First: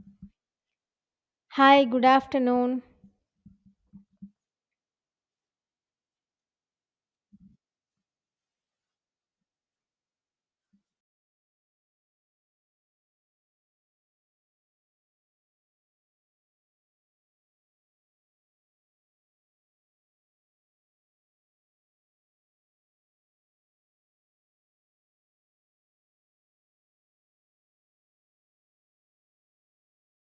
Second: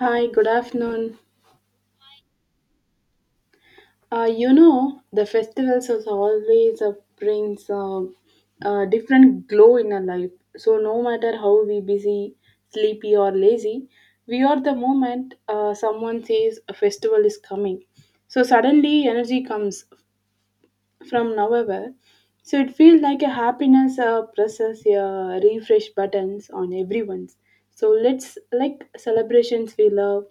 Hi, good afternoon. Hi, good afternoon. The festivals is always brings a different glow in our life. So no matter how we busy, sleepy or lazy, we are the moment someone says a festival is coming. So suddenly energy comes from November. So it feels like a happiness presses refresh buttons on everyone's. So let's like celebrations we love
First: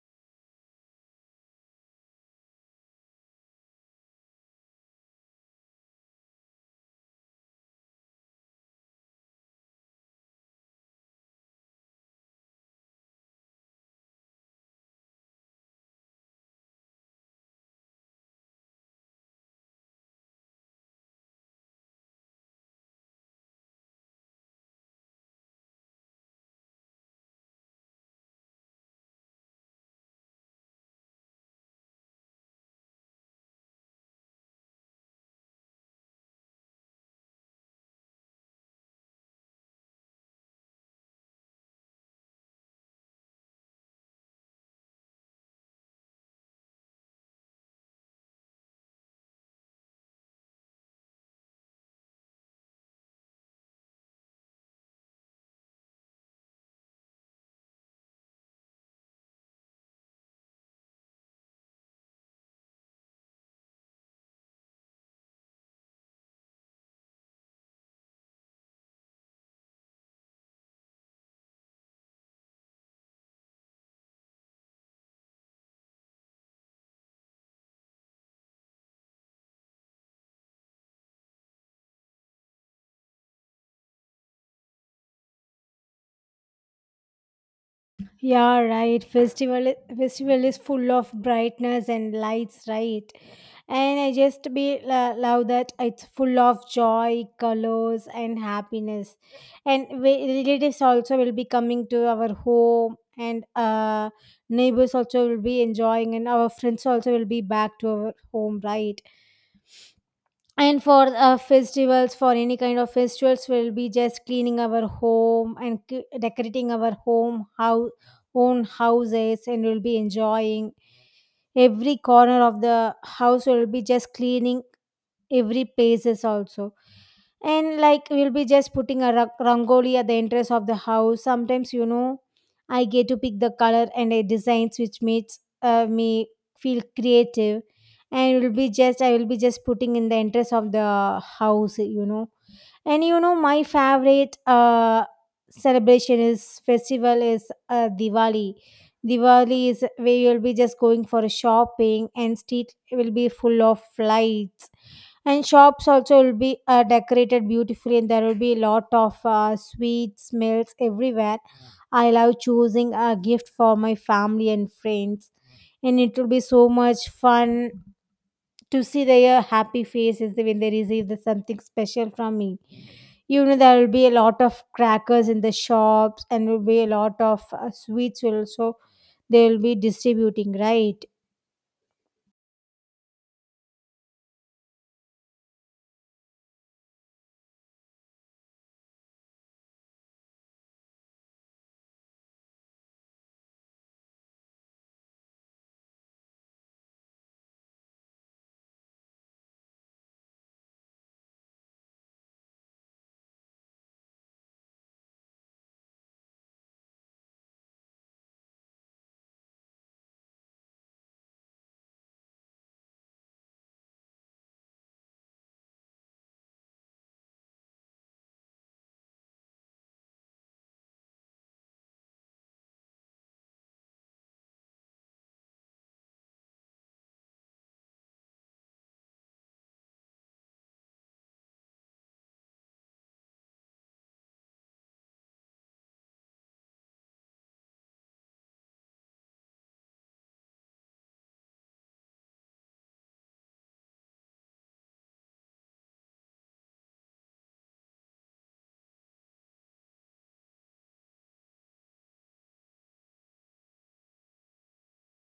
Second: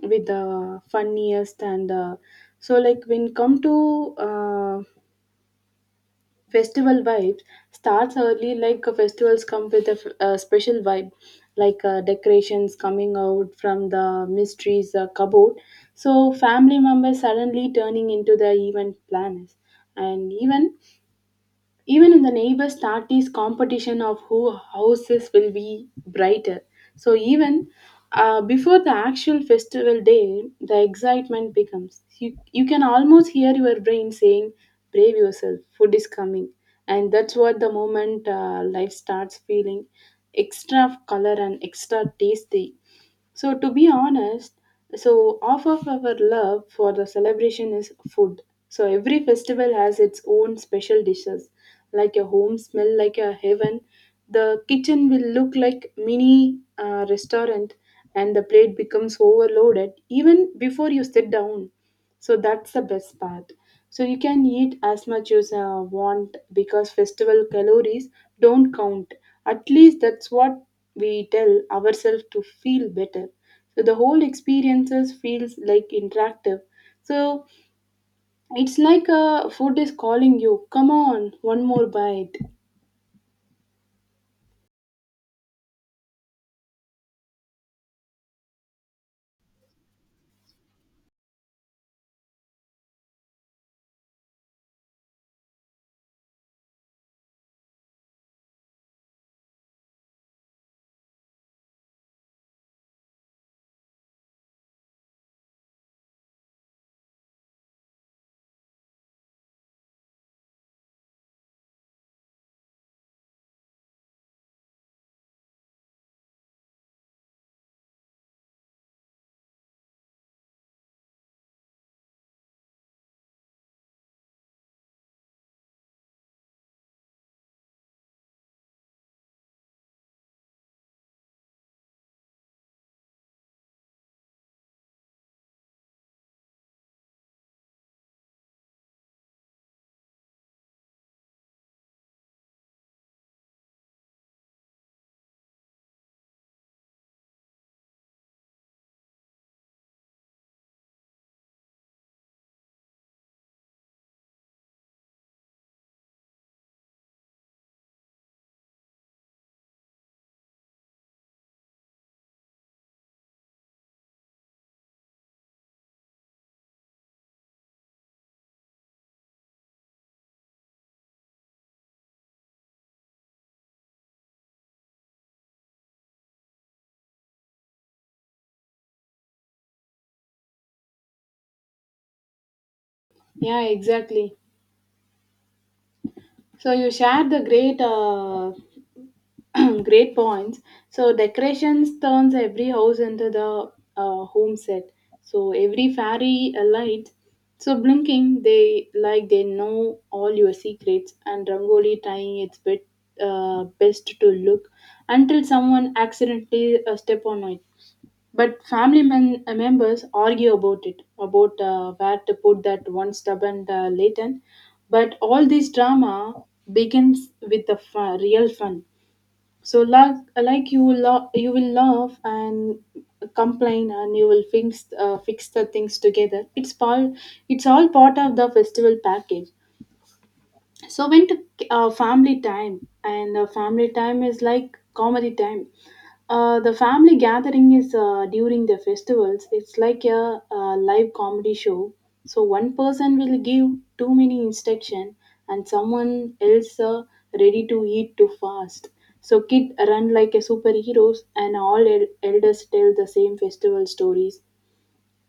with the funniest and so like when come to festival vibes starts early, like festivals come with a special vibe, like decorations coming out from the mysteries cupboard, so family members suddenly turning into the event planners, and even in the neighbors start this competition of who houses will be brighter. So even before the actual festival day, the excitement becomes. You can almost hear your brain saying, "Brave yourself, food is coming," and that's what the moment life starts feeling extra color and extra tasty. So, to be honest, so half of our love for the celebration is food. So, every festival has its own special dishes, like a home smell like a heaven. The kitchen will look like mini restaurant, and the plate becomes overloaded even before you sit down. So that's the best part. So you can eat as much as you want, because festival calories don't count. At least that's what we tell ourselves to feel better. So the whole experiences feels like interactive. So it's like food is calling you. Come on, one more bite. Yeah, right. Festival is full of brightness and lights, right? And I just love that it's full of joy, colors, and happiness. And we, relatives also will be coming to our home, and neighbors also will be enjoying, and our friends also will be back to our home, right? And for festivals, for any kind of festivals, we'll be just cleaning our home and decorating our home, how own houses, and we'll be enjoying every corner of the house. We will be just cleaning every places also. And like, we'll be just putting a rangoli at the entrance of the house sometimes, you know. I get to pick the color and the designs, which makes me feel creative, and will be just, I will be just putting in the entrance of the house, you know. And you know, my favorite celebration is festival is diwali. Diwali is where you'll be just going for shopping and street will be full of lights, and shops also will be decorated beautifully, and there will be a lot of sweet smells everywhere. I love choosing a gift for my family and friends, and it will be so much fun to see their happy faces when they receive the something special from me. You know, there will be a lot of crackers in the shops, and will be a lot of sweets will also, they will be distributing, right? Yeah, exactly. So you shared the great great points. So decorations turns every house into the home set. So every fairy light, so blinking, they like they know all your secrets, and Rangoli trying its bit best to look until someone accidentally step on it. But family members argue about it, about where to put that one stubborn latent. But all this drama begins with the real fun. So like you will laugh and complain, and you will fix the things together. It's part it's all part of the festival package. So went to family time. And family time is like comedy time. The family gathering is during the festivals. It's like a live comedy show. So one person will give too many instruction, and someone else ready to eat too fast. So kid run like a superheroes, and all elders tell the same festival stories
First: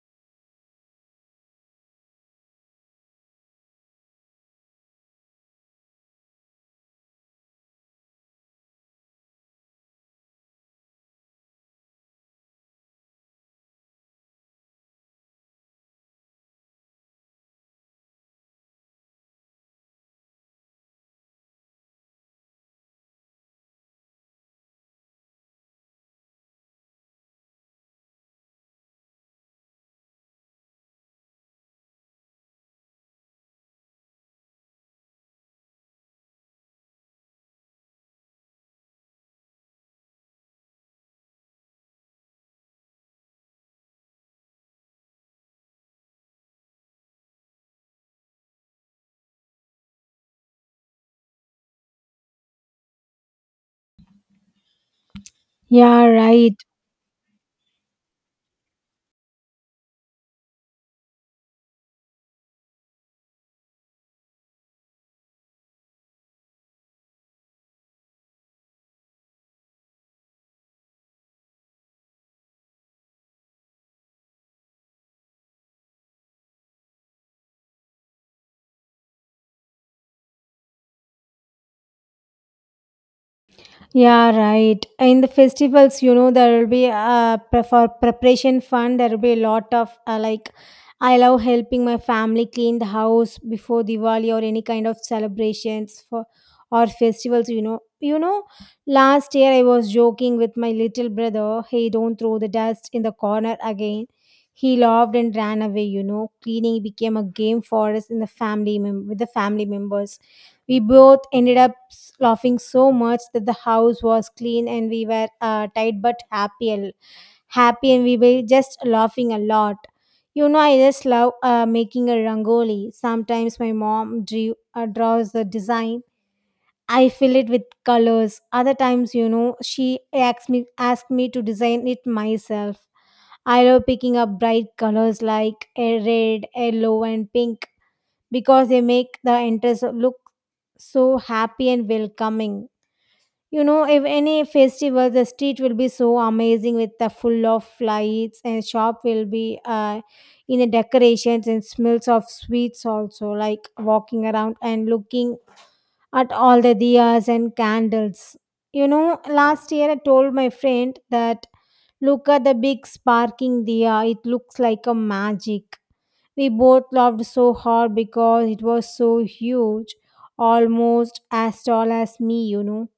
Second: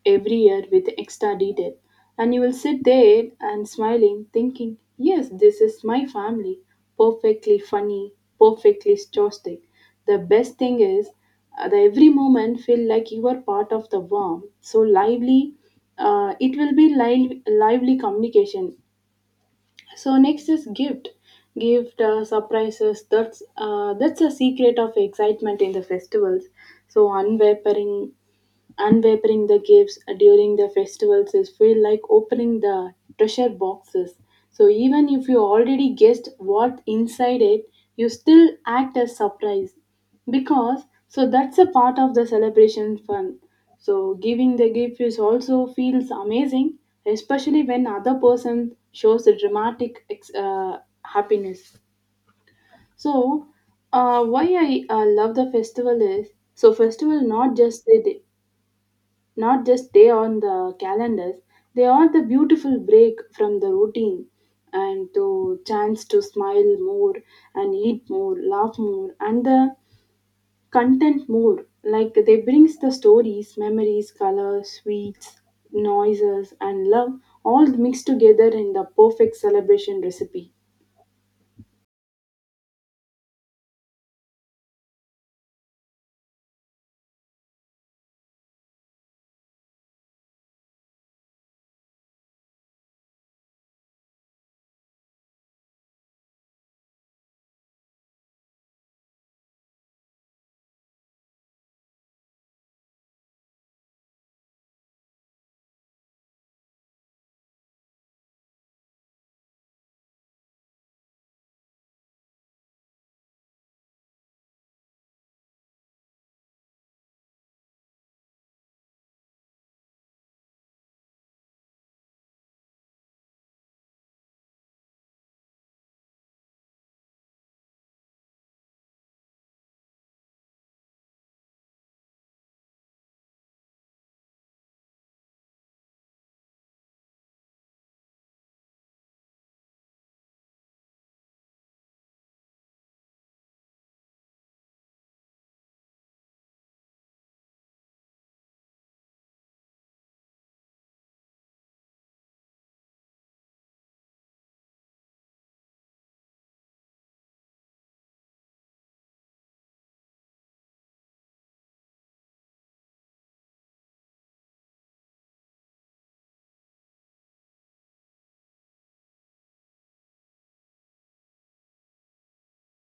every year with extra detail. And you will sit there and smiling, thinking, yes, this is my family. Perfectly funny, perfectly stoic. The best thing is, the every moment feel like you are part of the warm, so lively. It will be lively communication. So next is gift surprises. That's a secret of excitement in the festivals. So unwavering unwrapping the gifts during the festivals is feel like opening the treasure boxes. So even if you already guessed what inside it, you still act as surprised, because so that's a part of the celebration fun. So giving the gift is also feels amazing, especially when other person shows a dramatic happiness. So, why I love the festival Yeah, is, right. so festival not just day on the calendars. They are the beautiful break from the routine, and the chance to smile more, and eat more, laugh more, and the content more. Like they brings the stories, memories, colors, sweets, noises, and love, all mixed together in the perfect celebration recipe. Yeah, right. In the festivals, you know, there will be for preparation fund. There will be a lot of like, I love helping my family clean the house before Diwali or any kind of celebrations for or festivals. You know, you know. Last year, I was joking with my little brother. Hey, don't throw the dust in the corner again. He laughed and ran away. You know, cleaning became a game for us in the with the family members. We both ended up laughing so much that the house was clean, and we were tired but happy, and happy, and we were just laughing a lot. You know, I just love making a rangoli. Sometimes my mom draws the design. I fill it with colors. Other times, you know, she asks me to design it myself. I love picking up bright colors like a red, yellow, and pink because they make the enters look so happy and welcoming. You know, if any festival, the street will be so amazing with the full of lights, and shop will be in the decorations and smells of sweets also, like walking around and looking at all the diyas and candles. You know, last year I told my friend that look at the big sparking diya, it looks like a magic. We both laughed so hard because it was so huge, almost as tall as me, you know.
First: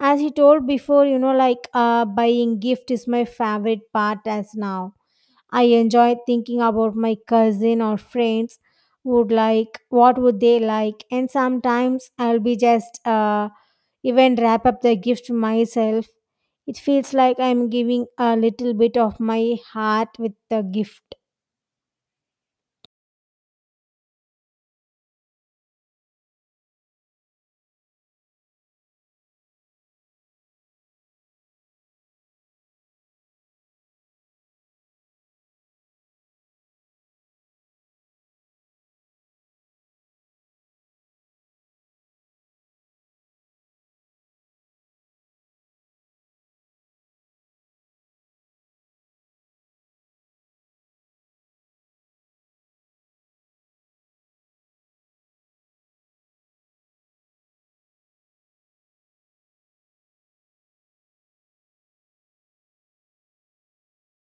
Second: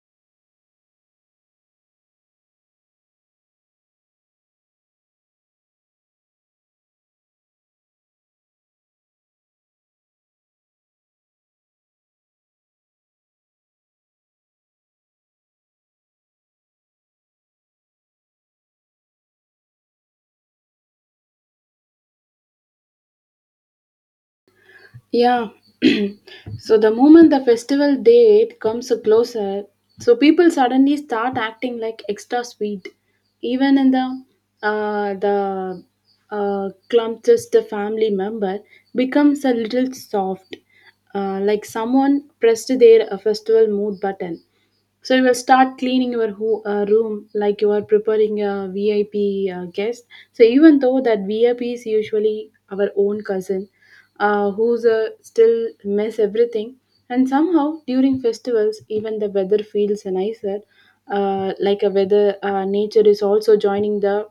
As he told before, you know, like buying gift is my favorite part as now. I enjoy thinking about my cousin or friends would like, what would they like, and sometimes I'll be just even wrap up the gift myself. It feels like I'm giving a little bit of my heart with the gift. Yeah. So the moment the festival date comes closer, so people suddenly start acting like extra sweet. Even in the clumsiest family member becomes a little soft, like someone pressed their festival mood button. So you will start cleaning your room like you are preparing a VIP guest. So even though that VIP is usually our own cousin, who's still mess everything, and somehow during festivals even the weather feels nicer, like a weather nature is also joining the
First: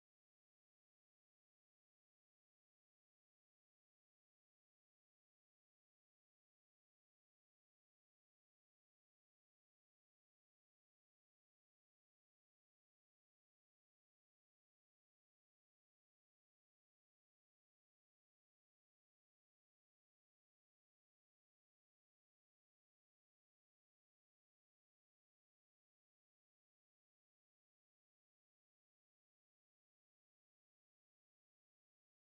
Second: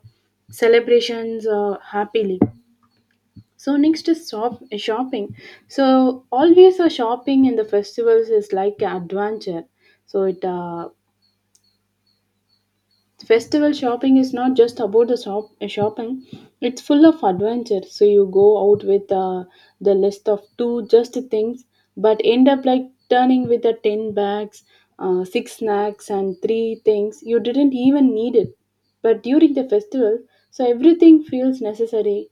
celebrations happily. So next is shopping. So always a shopping in the festivals is like an adventure. So it Festival shopping is not just about the shopping; it's full of adventure. So you go out with the list of two just things, but end up like turning with the 10 bags, six snacks, and three things you didn't even need it. But during the festival, so everything feels necessary,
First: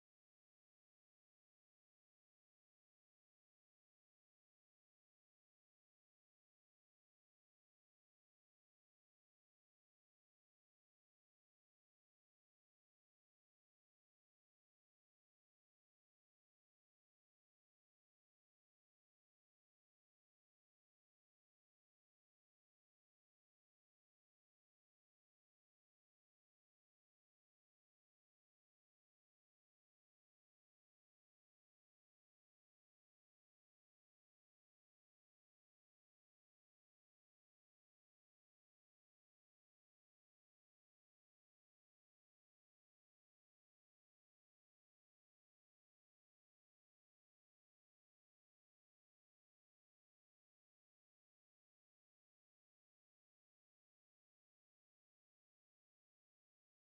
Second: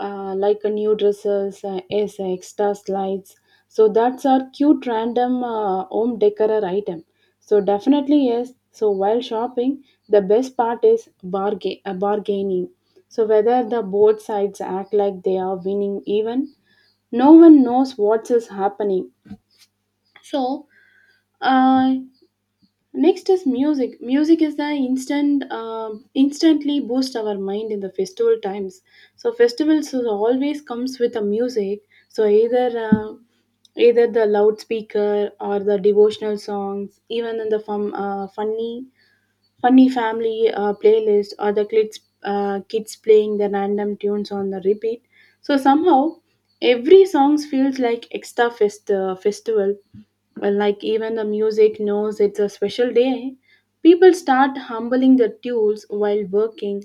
like a new dresses, yes, extra slides. So that's our cute random home decor item. So definitely yes. So while shopping, the best part is bargaining. So whether the both sides act like they are winning even, no one knows what is happening. So uh, next is music. Music is the instantly boost our mind in the festival times. So festivals is always comes with a music. So either the loudspeaker or the devotional songs, even in the funny family playlist, or the kids playing the random tunes on the repeat. So somehow every songs feels like extra festival, well, like even the music knows it's a special day. People start humbling the tools while working,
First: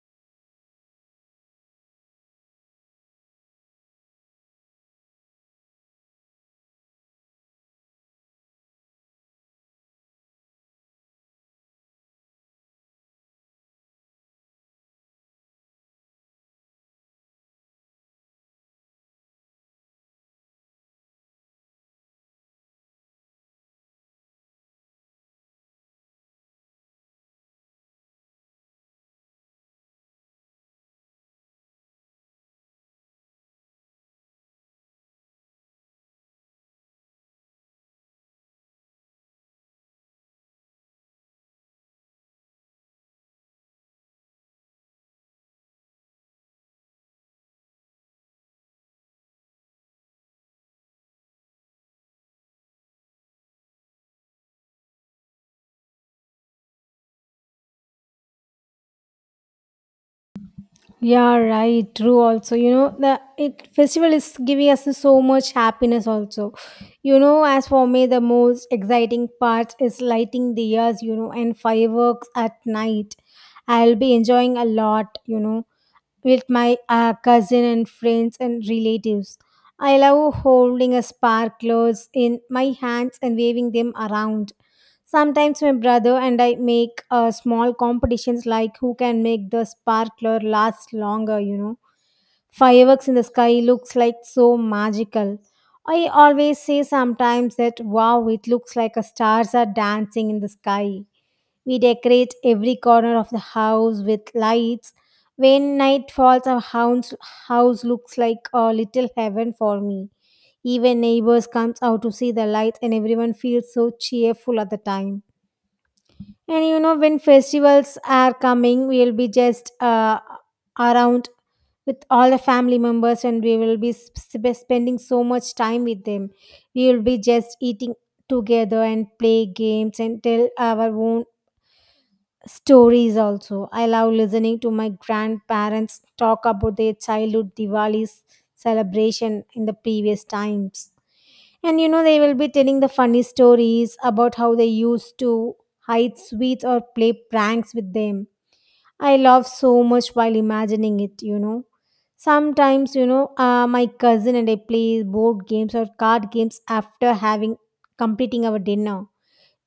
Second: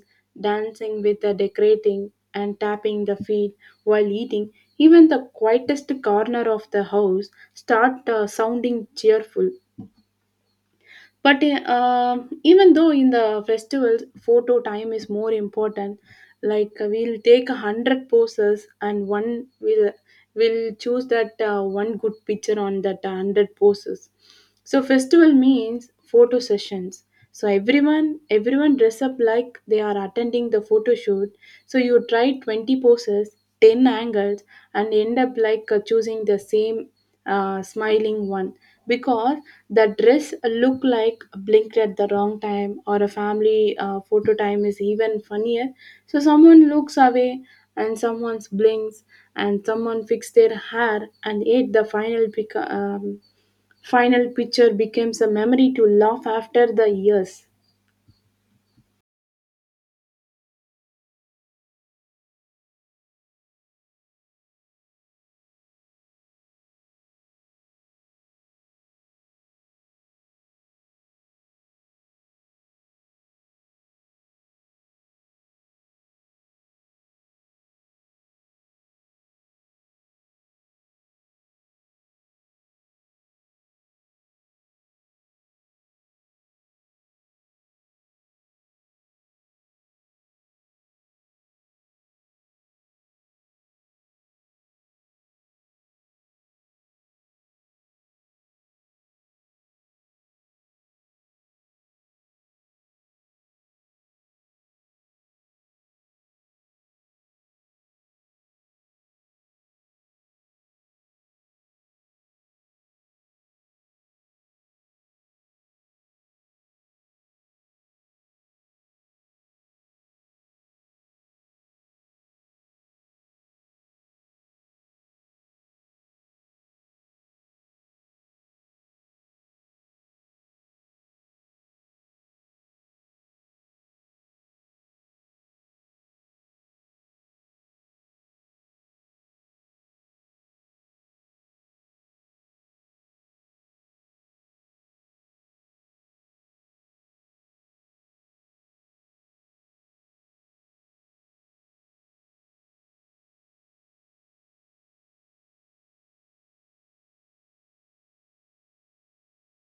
dancing with the decorating, and tapping the feet while eating. Even the quietest corner of the house start sounding cheerful. But even though in the festivals, photo time is more important. Like we'll take 100 poses, and one will choose that one good picture on that 100 poses. So festival means photo sessions. So everyone dress up like they are attending the photo shoot. So you try 20 poses, 10 angles, and end up like choosing the same smiling one, because the dress look like blinked at the wrong time, or a family photo time is even funnier. So someone looks away, and someone blinks, and someone fix their hair, and yet the final picture becomes a memory to laugh after the years. Yeah, right. True. Also, you know, the it festival is giving us so much happiness. Also, you know, as for me, the most exciting part is lighting the years, you know, and fireworks at night. I'll be enjoying a lot, you know, with my cousin and friends and relatives. I love holding a sparklers in my hands and waving them around. Sometimes my brother and I make small competitions like who can make the sparkler last longer, you know. Fireworks in the sky looks like so magical. I always say sometimes that wow, it looks like a stars are dancing in the sky. We decorate every corner of the house with lights. When night falls, house looks like a little heaven for me. Even neighbors comes out to see the lights, and everyone feels so cheerful at the time. And you know, when festivals are coming, we'll be just around with all the family members, and we will be spending so much time with them. We will be just eating together and play games and tell our own stories also. I love listening to my grandparents talk about their childhood Diwali celebration in the previous times. And you know, they will be telling the funny stories about how they used to hide sweets or play pranks with them. I laugh so much while imagining it, you know. Sometimes, you know, my cousin and I play board games or card games after having completing our dinner.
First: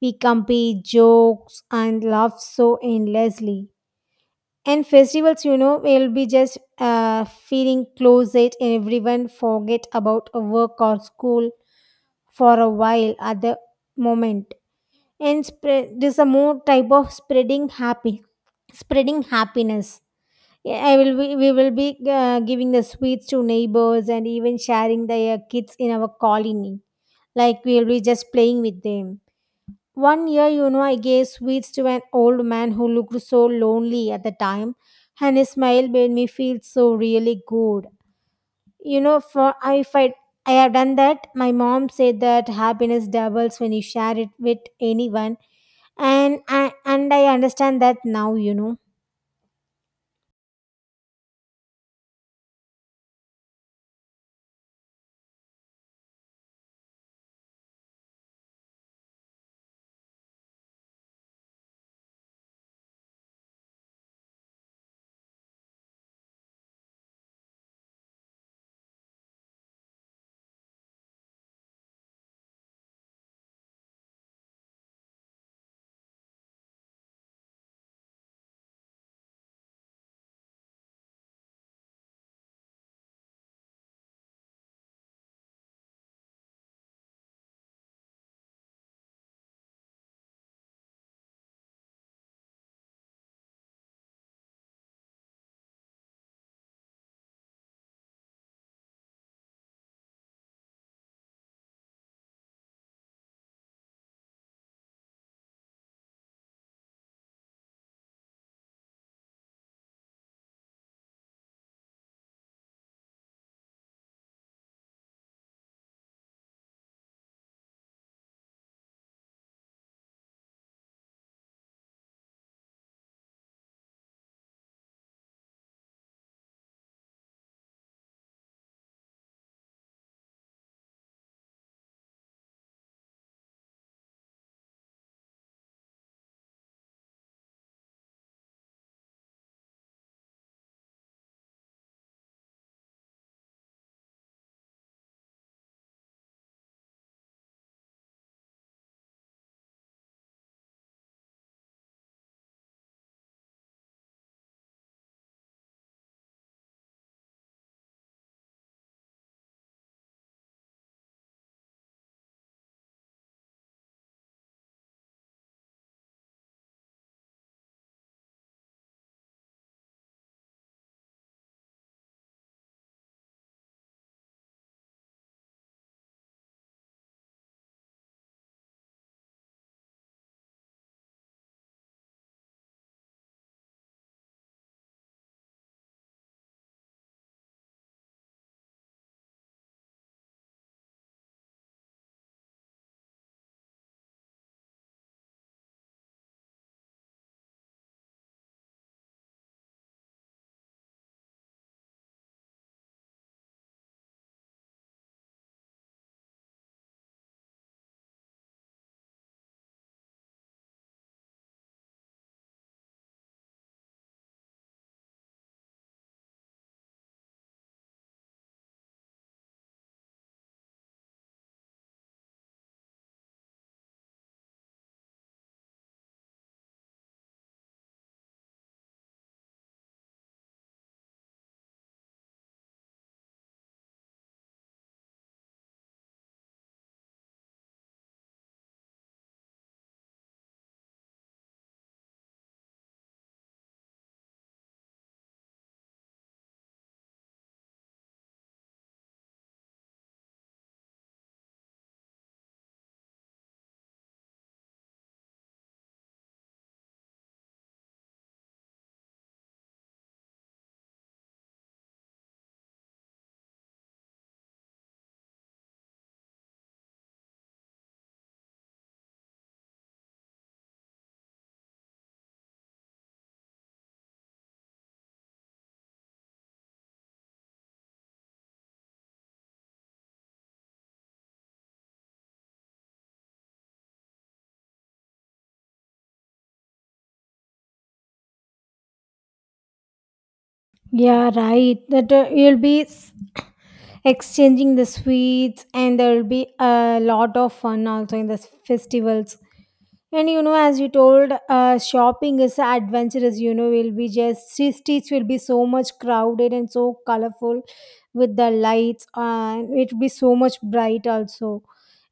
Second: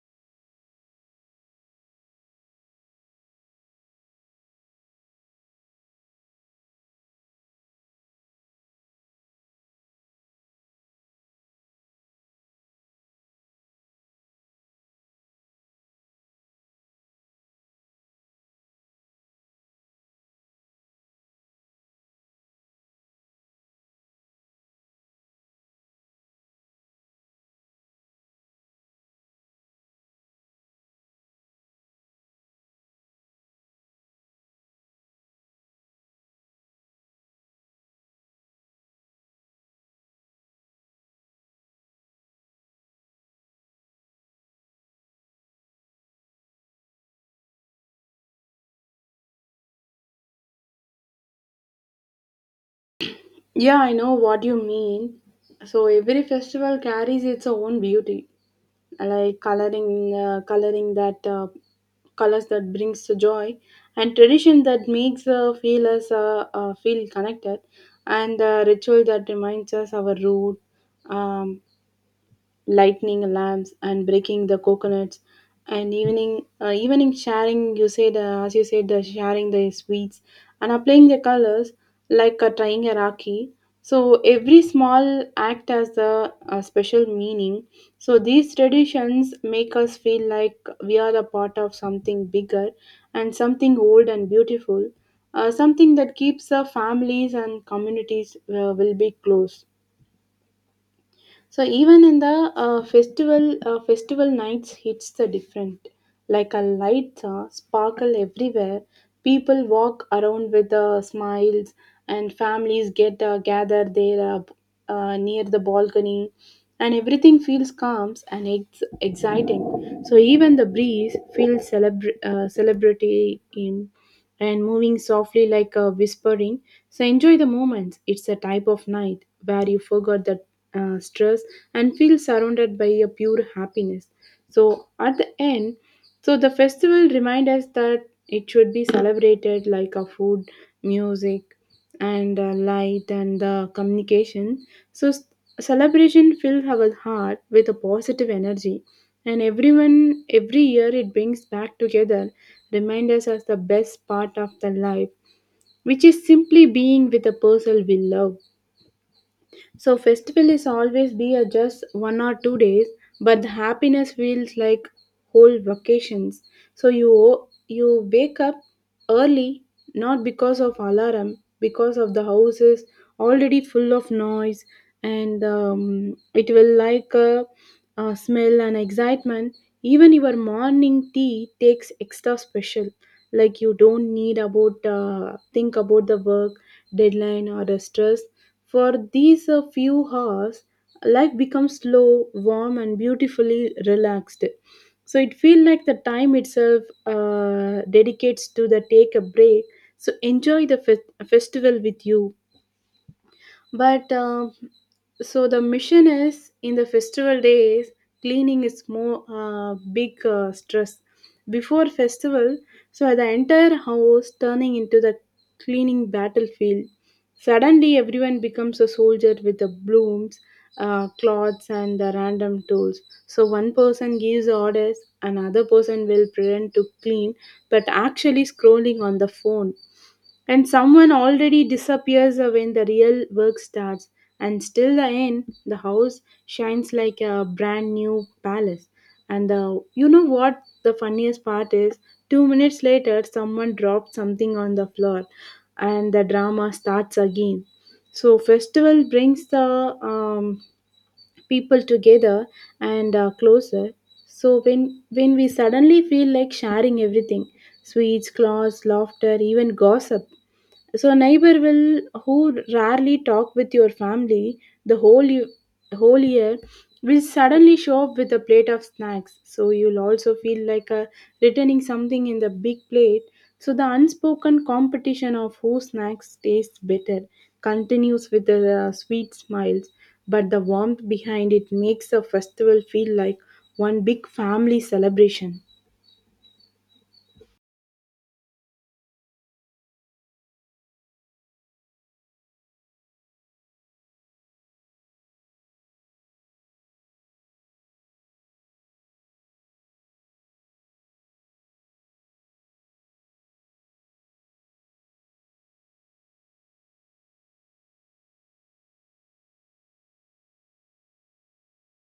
We compete, jokes, and laugh so endlessly. And festivals, you know, will be just feeling closet, and everyone forget about a work or school for a while at the moment. And spread, this a more type of spreading happy, spreading happiness. Yeah, I will be, we will be giving the sweets to neighbors and even sharing the kids in our colony. Like, we will be just playing with them. One year, you know, I gave sweets to an old man who looked so lonely at the time, and his smile made me feel so really good. You know, for if I have done that, my mom said that happiness doubles when you share it with anyone, and I understand that now. You know. Yeah, I know what you mean. So every festival carries its own beauty, like coloring, coloring that colors that brings the joy, and tradition that makes feel us feel connected, and ritual that reminds us our root, um, lighting lamps and breaking the coconuts, and evening sharing, you said as you said, the sharing the sweets, and applying the colors, like tying a rakhi. So every small act has a special meaning. So these traditions make us feel like we are a part of something bigger, and something old and beautiful, something that keeps our families and communities will be close. So even in the festival nights hits the different. Like a lights sparkle everywhere. People walk around with smiles, and families get gather there near the balcony, and everything feels calm and exciting. So even the breeze feels celebrity in, and moving softly like a whispering. So enjoy the moments. It's a type of night where you forgot that stress and feel surrounded by a pure happiness. So at the end, so the festival remind us that it should be celebrated like a food, music, and light, and communication. So celebration fills our heart with a positive energy, and every year it brings back together, remind us as the best part of the life, which is simply being with the person we love. So festival is always be a just 1 or 2 days, but the happiness feels like whole vacations. So you wake up early, not because of alarm, because of the house is already full of noise, and it will like a smell and excitement. Even your morning tea takes extra special. Like you don't need about think about the work deadline or the stress. For these few hours, life becomes slow, warm, and beautifully relaxed. So it feels like the time itself dedicates to the take a break. So enjoy the festival with you. But so the mission is, in the festival days, cleaning is more big stress. Before festival, so the entire house turning into the cleaning battlefield. Suddenly, everyone becomes a soldier with the blooms, cloths, and the random tools. So one person gives orders, another person will pretend to clean, but actually scrolling on the phone. And someone already disappears when the real work starts, and still the end, the house shines like a brand new palace. And you know what the funniest part is? 2 minutes later, someone drops something on the floor, and the drama starts again. So, festival brings the people together and closer. So, when we suddenly feel like sharing everything, sweets, clothes, laughter, even gossip. So a neighbor will who rarely talk with your family the whole year will suddenly show up with a plate of snacks. So you'll also feel like a returning something in the big plate. So the unspoken competition of who snacks tastes better continues with the sweet smiles, but the warmth behind it makes the festival feel like one big family celebration. Yeah, right. That you'll be exchanging the sweets, and there will be a lot of fun also in this festival. And you know, as you told, shopping is adventurous. You know, will be just streets will be so much crowded and so colorful with the lights, and it will be so much bright also.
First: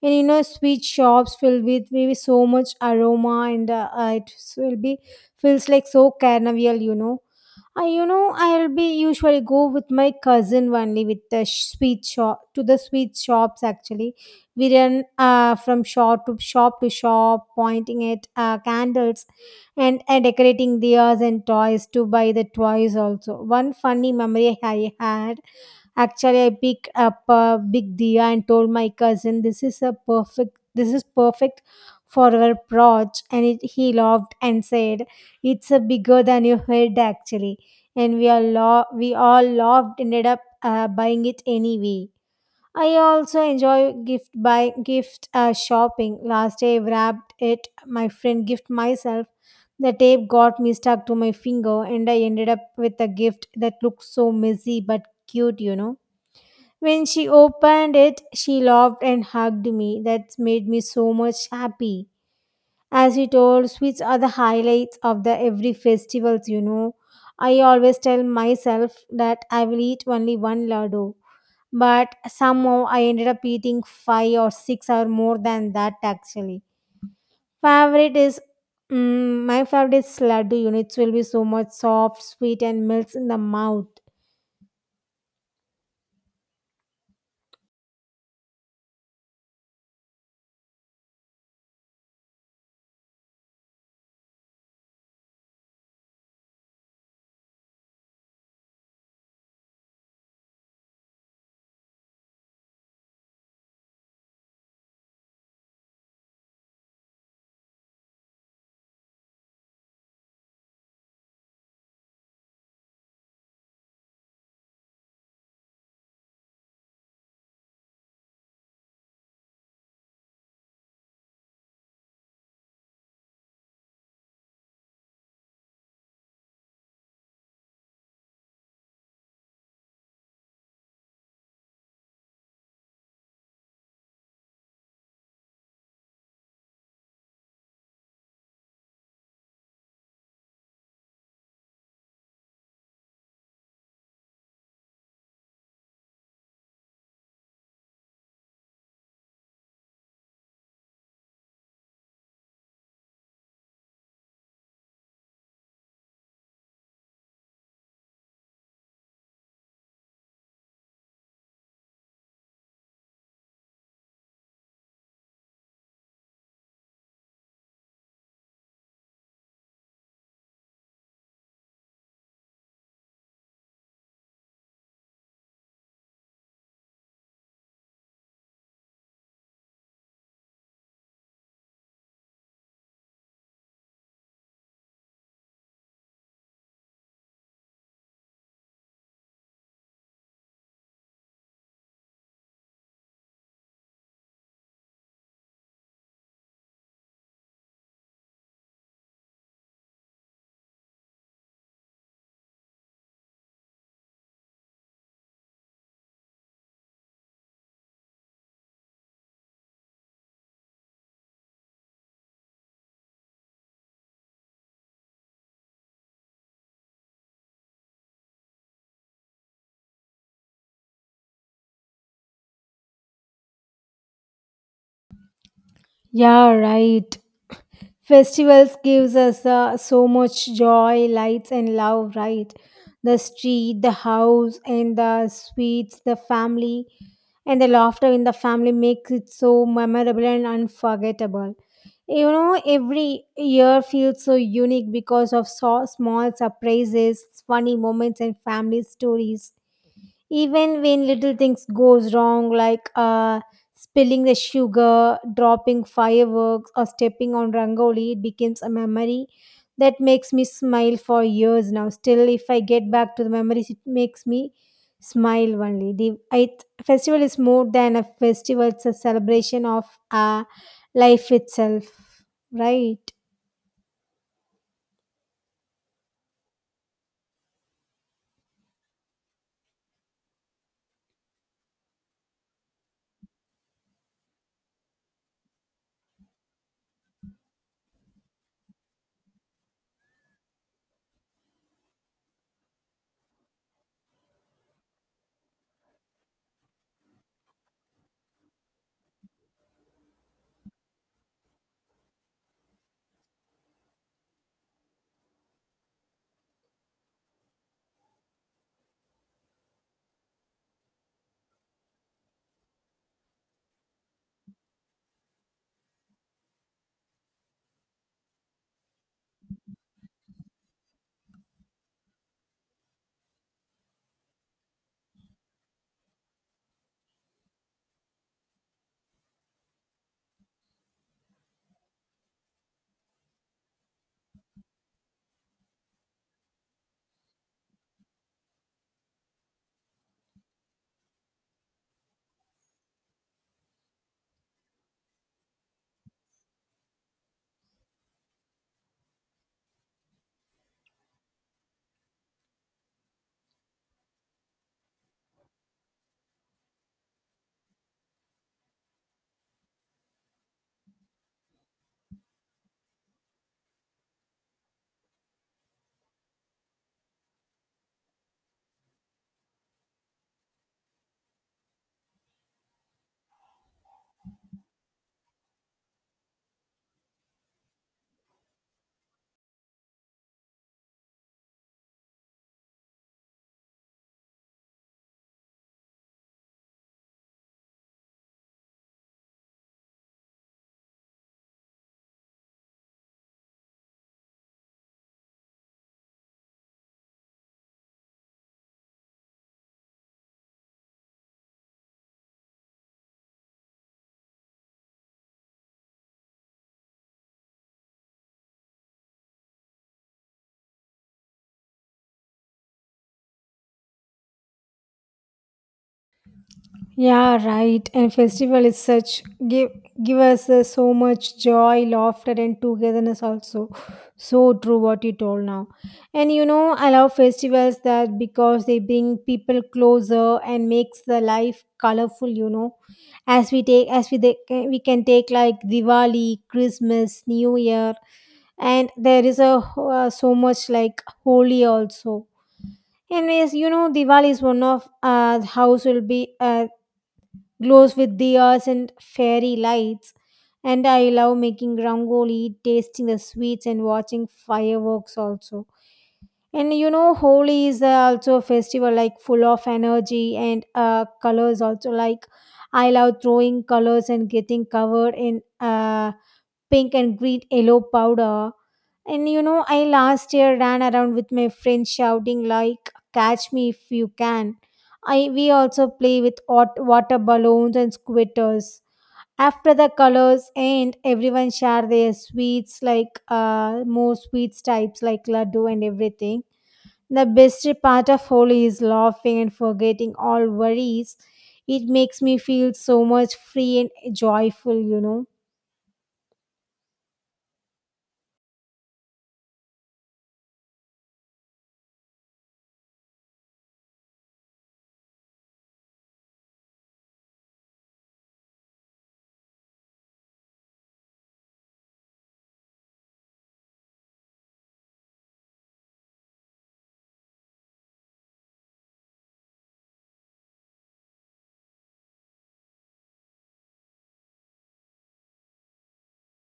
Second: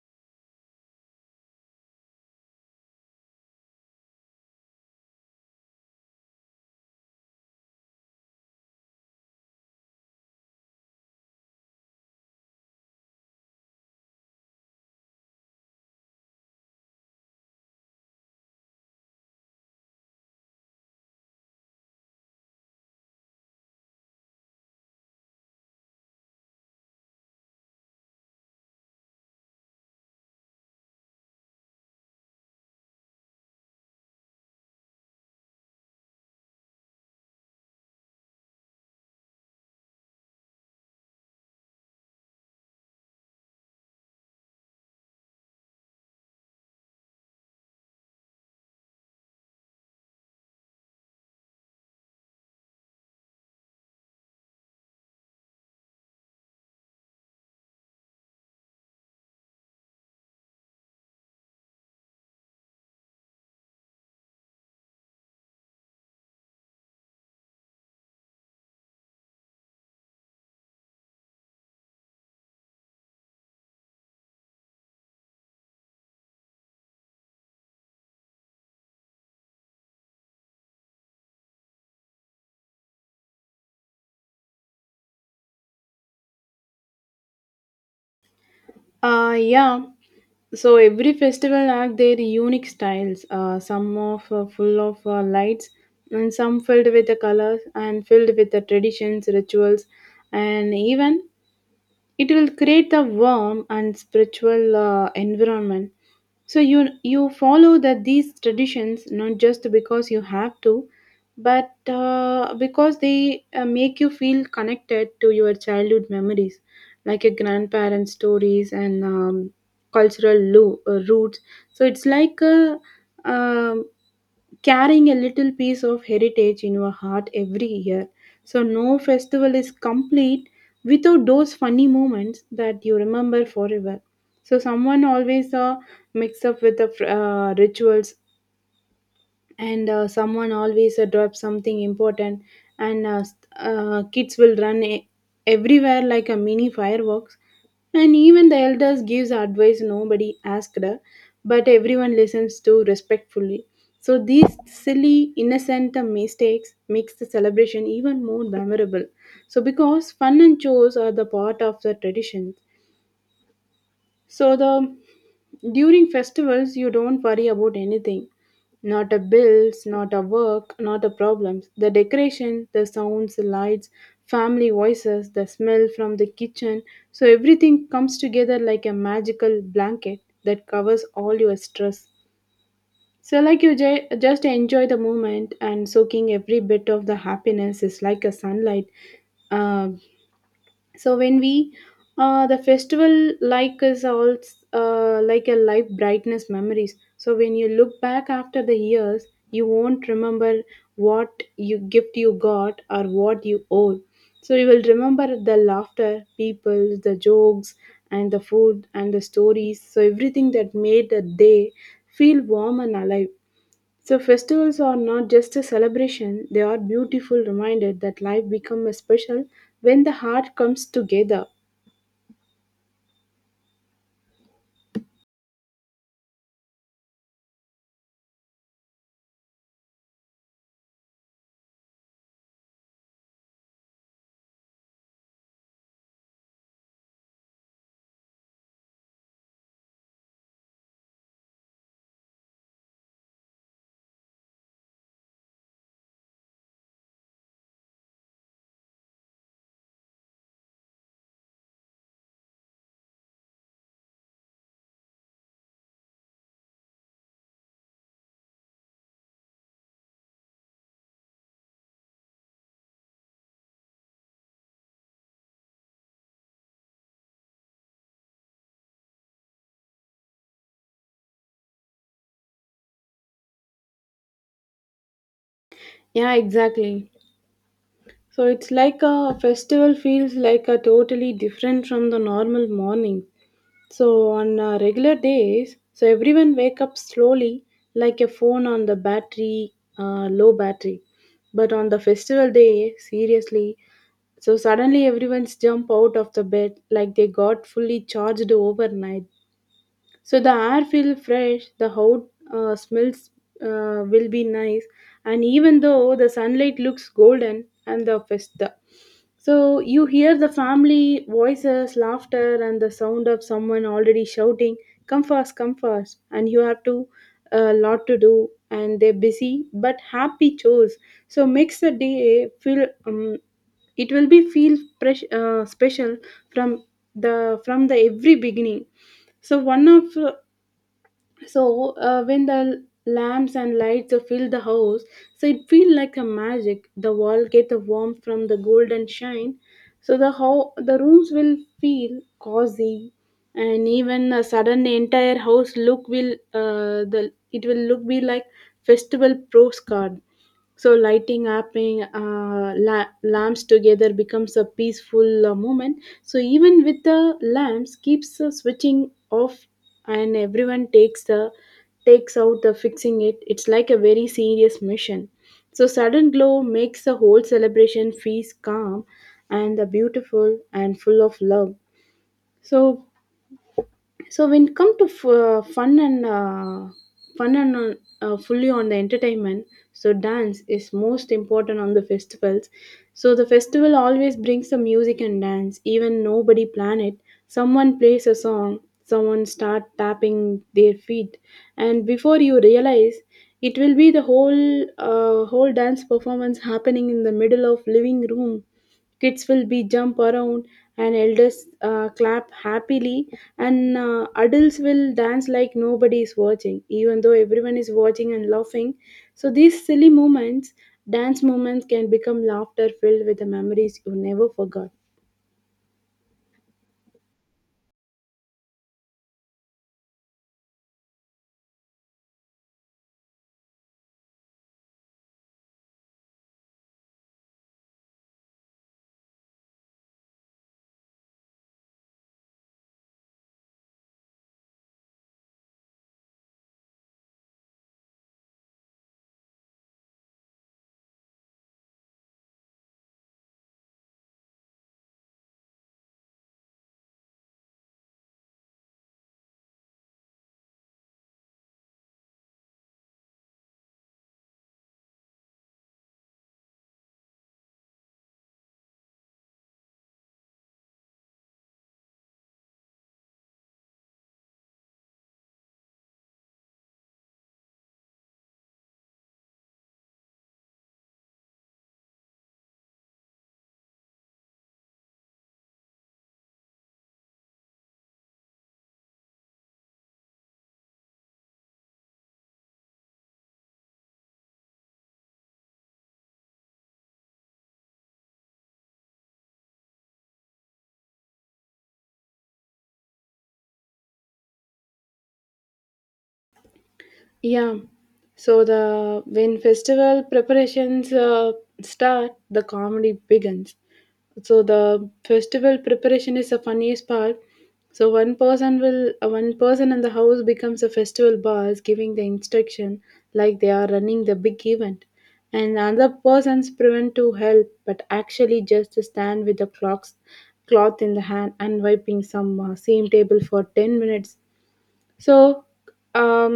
And you know, sweet shops filled with maybe so much aroma, and it will be feels like so carnival. You know, I'll be usually go with my cousin only with the sweet shop to the sweet shops. Actually, we run from shop to shop to shop, pointing at candles, and decorating diyas and toys to buy the toys also. One funny memory I had, actually I picked up a big diya and told my cousin, this is perfect for our brooch. And it, he laughed and said it's a bigger than your head, actually. And we all loved, ended up buying it anyway. I also enjoy gift shopping. Last day I wrapped it. My friend gift myself. The tape got me stuck to my finger, and I ended up with a gift that looked so messy but cute. You know. When she opened it, she laughed and hugged me. That made me so much happy. As you told, sweets are the highlights of the every festivals, you know. I always tell myself that I will eat only one laddu, but somehow I ended up eating five or six or more than that, actually. Favorite is my favorite is laddu. Units will be so much soft, sweet, and melts in the mouth. Yeah. So every festival have their unique styles. Some of full of lights, and some filled with the colors, and filled with the traditions, rituals, and even it will create the warm and spiritual environment so you follow that these traditions not just because you have to but because they make you feel connected to your childhood memories like your grandparents stories and cultural roots so it's like a um, carrying a little piece of heritage in your heart every year. So, no festival is complete without those funny moments that you remember forever. So, someone always mix up with the rituals and someone always drops something important and kids will run everywhere like a mini fireworks and even the elders gives advice nobody asked her but everyone listens to respectfully so these silly innocent mistakes makes the celebration even more memorable so because fun and chores are the part of the tradition so the during festivals you don't worry about anything. Not a bills, not a work, not a problems. The decoration, the sounds, the lights, family voices, the smell from the kitchen. So everything comes together like a magical blanket that covers all your stress. So like you just enjoy the moment and soaking every bit of the happiness is like a sunlight uh, so when we the festival like is all, like a life brightness memories so when you look back after the years you won't remember what you gift you got or what you owe so you will remember the laughter people the jokes and the food and the stories so everything that made the day feel warm and alive so festivals are not just a celebration, they are beautiful reminder that life becomes special when the heart comes together. Yeah, right. Festivals gives us so much joy, lights and love, right? The street, the house and the sweets, the family and the laughter in the family makes it so memorable and unforgettable. You know, every year feels so unique because of so small surprises, funny moments and family stories, even when little things goes wrong like spilling the sugar, dropping fireworks, or stepping on rangoli. It becomes a memory that makes me smile for years. Now still, if I get back to the memories, it makes me smile only. The it, festival is more than a festival, it's a celebration of uh, life itself, right? Yeah, exactly. So it's like a festival feels like a totally different from the normal morning. So on regular days, so everyone wake up slowly like a phone on the battery, low battery. But on the festival day, seriously, so suddenly everyone's jump out of the bed like they got fully charged overnight. So the air feel fresh, the house smells will be nice, and even though the sunlight looks golden and the festa. So you hear the family voices, laughter, and the sound of someone already shouting, "Come fast, come fast!" And you have to a lot to do, and they're busy but happy chores. So makes the day feel it will be feel fresh, special from from the every beginning. So one of so when the lamps and lights fill the house so it feel like a magic the wall get a warmth from the golden shine so the how the rooms will feel cozy and even a sudden the entire house look will the it will look be like festival postcard so lighting up in, lamps together becomes a peaceful moment. So even with the lamps keeps switching off and everyone takes out the fixing it. It's like a very serious mission. So sudden glow makes the whole celebration feels calm and beautiful and full of love. So so when it come to fun and fully on the entertainment so dance is most important on the festivals so the festival always brings the music and dance even nobody plan it someone plays a song someone start tapping their feet and before you realize it will be the whole dance performance happening in the middle of living room kids will be jump around and elders clap happily and adults will dance like nobody is watching even though everyone is watching and laughing so these silly moments dance moments can become laughter filled with the memories you never forgot. Yeah, right. And festival is such give give us so much joy, laughter, and togetherness. Also, so true what you told now. And you know, I love festivals that because they bring people closer and makes the life colorful. You know, as we can take like Diwali, Christmas, New Year, and there is a so much like Holi also. Anyways, you know, Diwali is one of house will be glows with diyas and fairy lights. And I love making rangoli, tasting the sweets, and watching fireworks also. And you know, Holi is also a festival like full of energy and colors also. Like, I love throwing colors and getting covered in pink and green yellow powder. And you know, I last year ran around with my friends shouting like catch me if you can. I, we also play with hot water balloons and squitters. After the colors end, everyone share their sweets like more sweets types like laddu and everything. The best part of Holi is laughing and forgetting all worries. It makes me feel so much free and joyful, you know. Yeah. So the when festival preparations start, the comedy begins. So the festival preparation is the funniest part. So one person in the house becomes a festival boss, giving the instruction like they are running the big event, and other persons prevent to help, but actually just stand with the clocks cloth in the hand and wiping some same table for 10 minutes so um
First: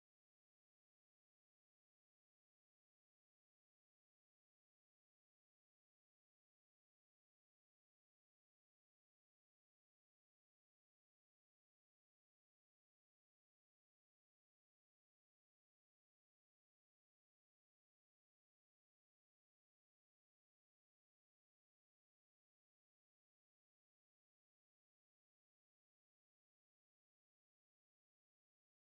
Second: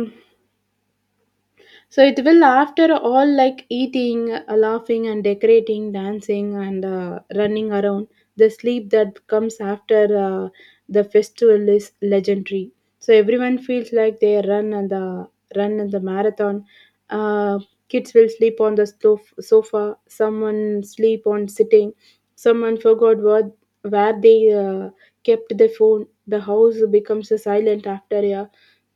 it will, after all, like eating, laughing, and decorating, dancing, and running around, the sleep that comes after the festival is legendary. So everyone feels like they run and the marathon. Uh, Kids will sleep on the sofa. Someone sleep on sitting. Someone forgot what where they kept the phone the house becomes silent after a,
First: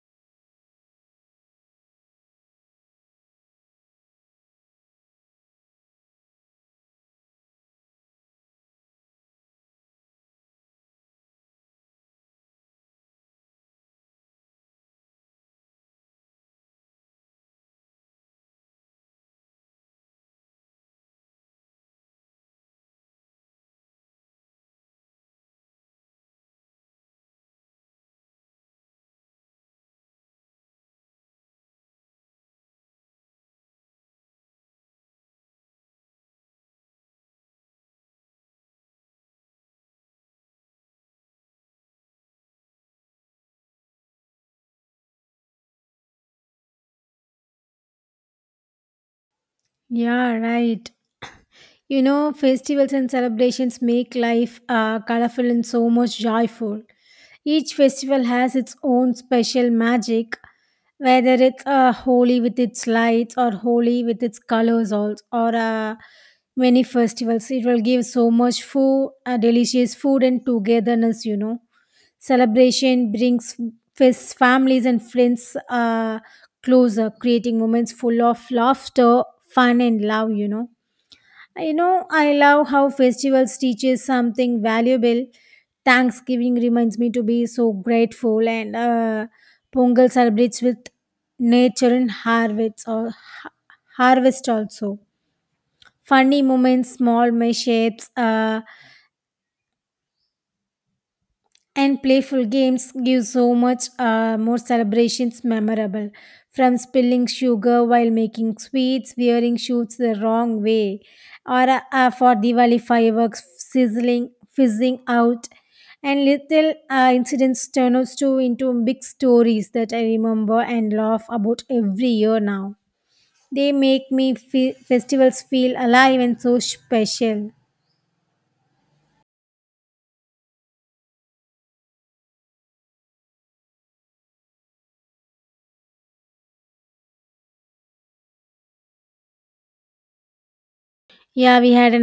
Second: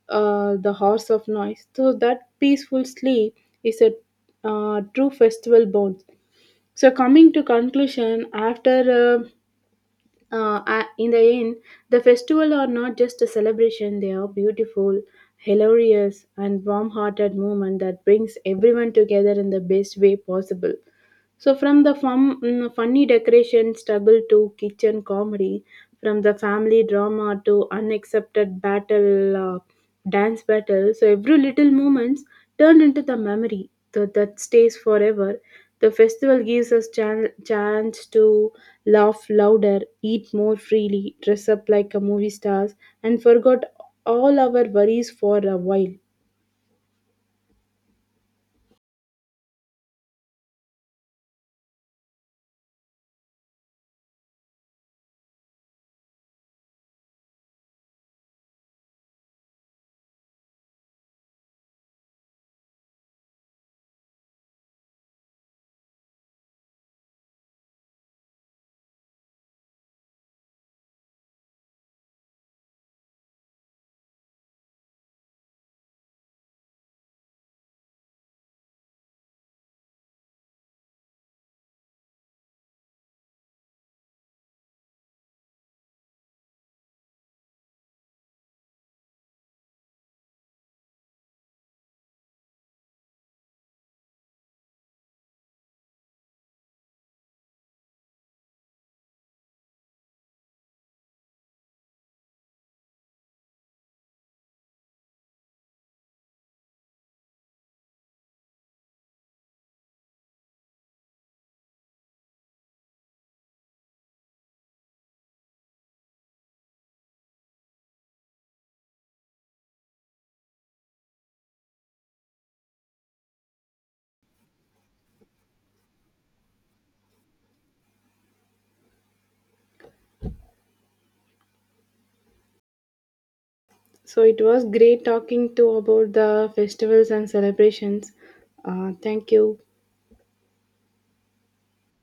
uh, the horse of noise so that peaceful sleep is a true festival bond so coming to conclusion after in the end, the festival are not just a celebration, they are beautiful, hilarious, and warm hearted movement that brings everyone together in the best way possible. So, from the fun, funny decoration struggle to kitchen comedy, from the family drama to unaccepted battle, dance battle, so every little moments turned into the memory that stays forever. The festival gives us chance to laugh louder, eat more freely, dress up like a movie stars, and forgot all our worries for a while. Yeah, right. You know, festivals and celebrations make life colorful and so much joyful. Each festival has its own special magic, whether it's Holi with its lights or Holi with its colors, also, or many festivals. It will give so much food, delicious food, and togetherness, you know. Celebration brings fest families and friends closer, creating moments full of laughter, fun, and love, you know. You know, I love how festivals teaches something valuable. Thanksgiving reminds me to be so grateful, and Pongal celebrates with nature and harvest, or harvest also. Funny moments, small mishaps. And playful games give so much more celebrations memorable, from spilling sugar while making sweets, wearing shoots the wrong way, or for diwali fireworks sizzling, fizzing out. And little incidents turn out to into big stories that I remember and laugh about every year. Now they make me festivals feel alive and so special. So it was great talking to about the festivals and celebrations. Thank you. Yeah, we had an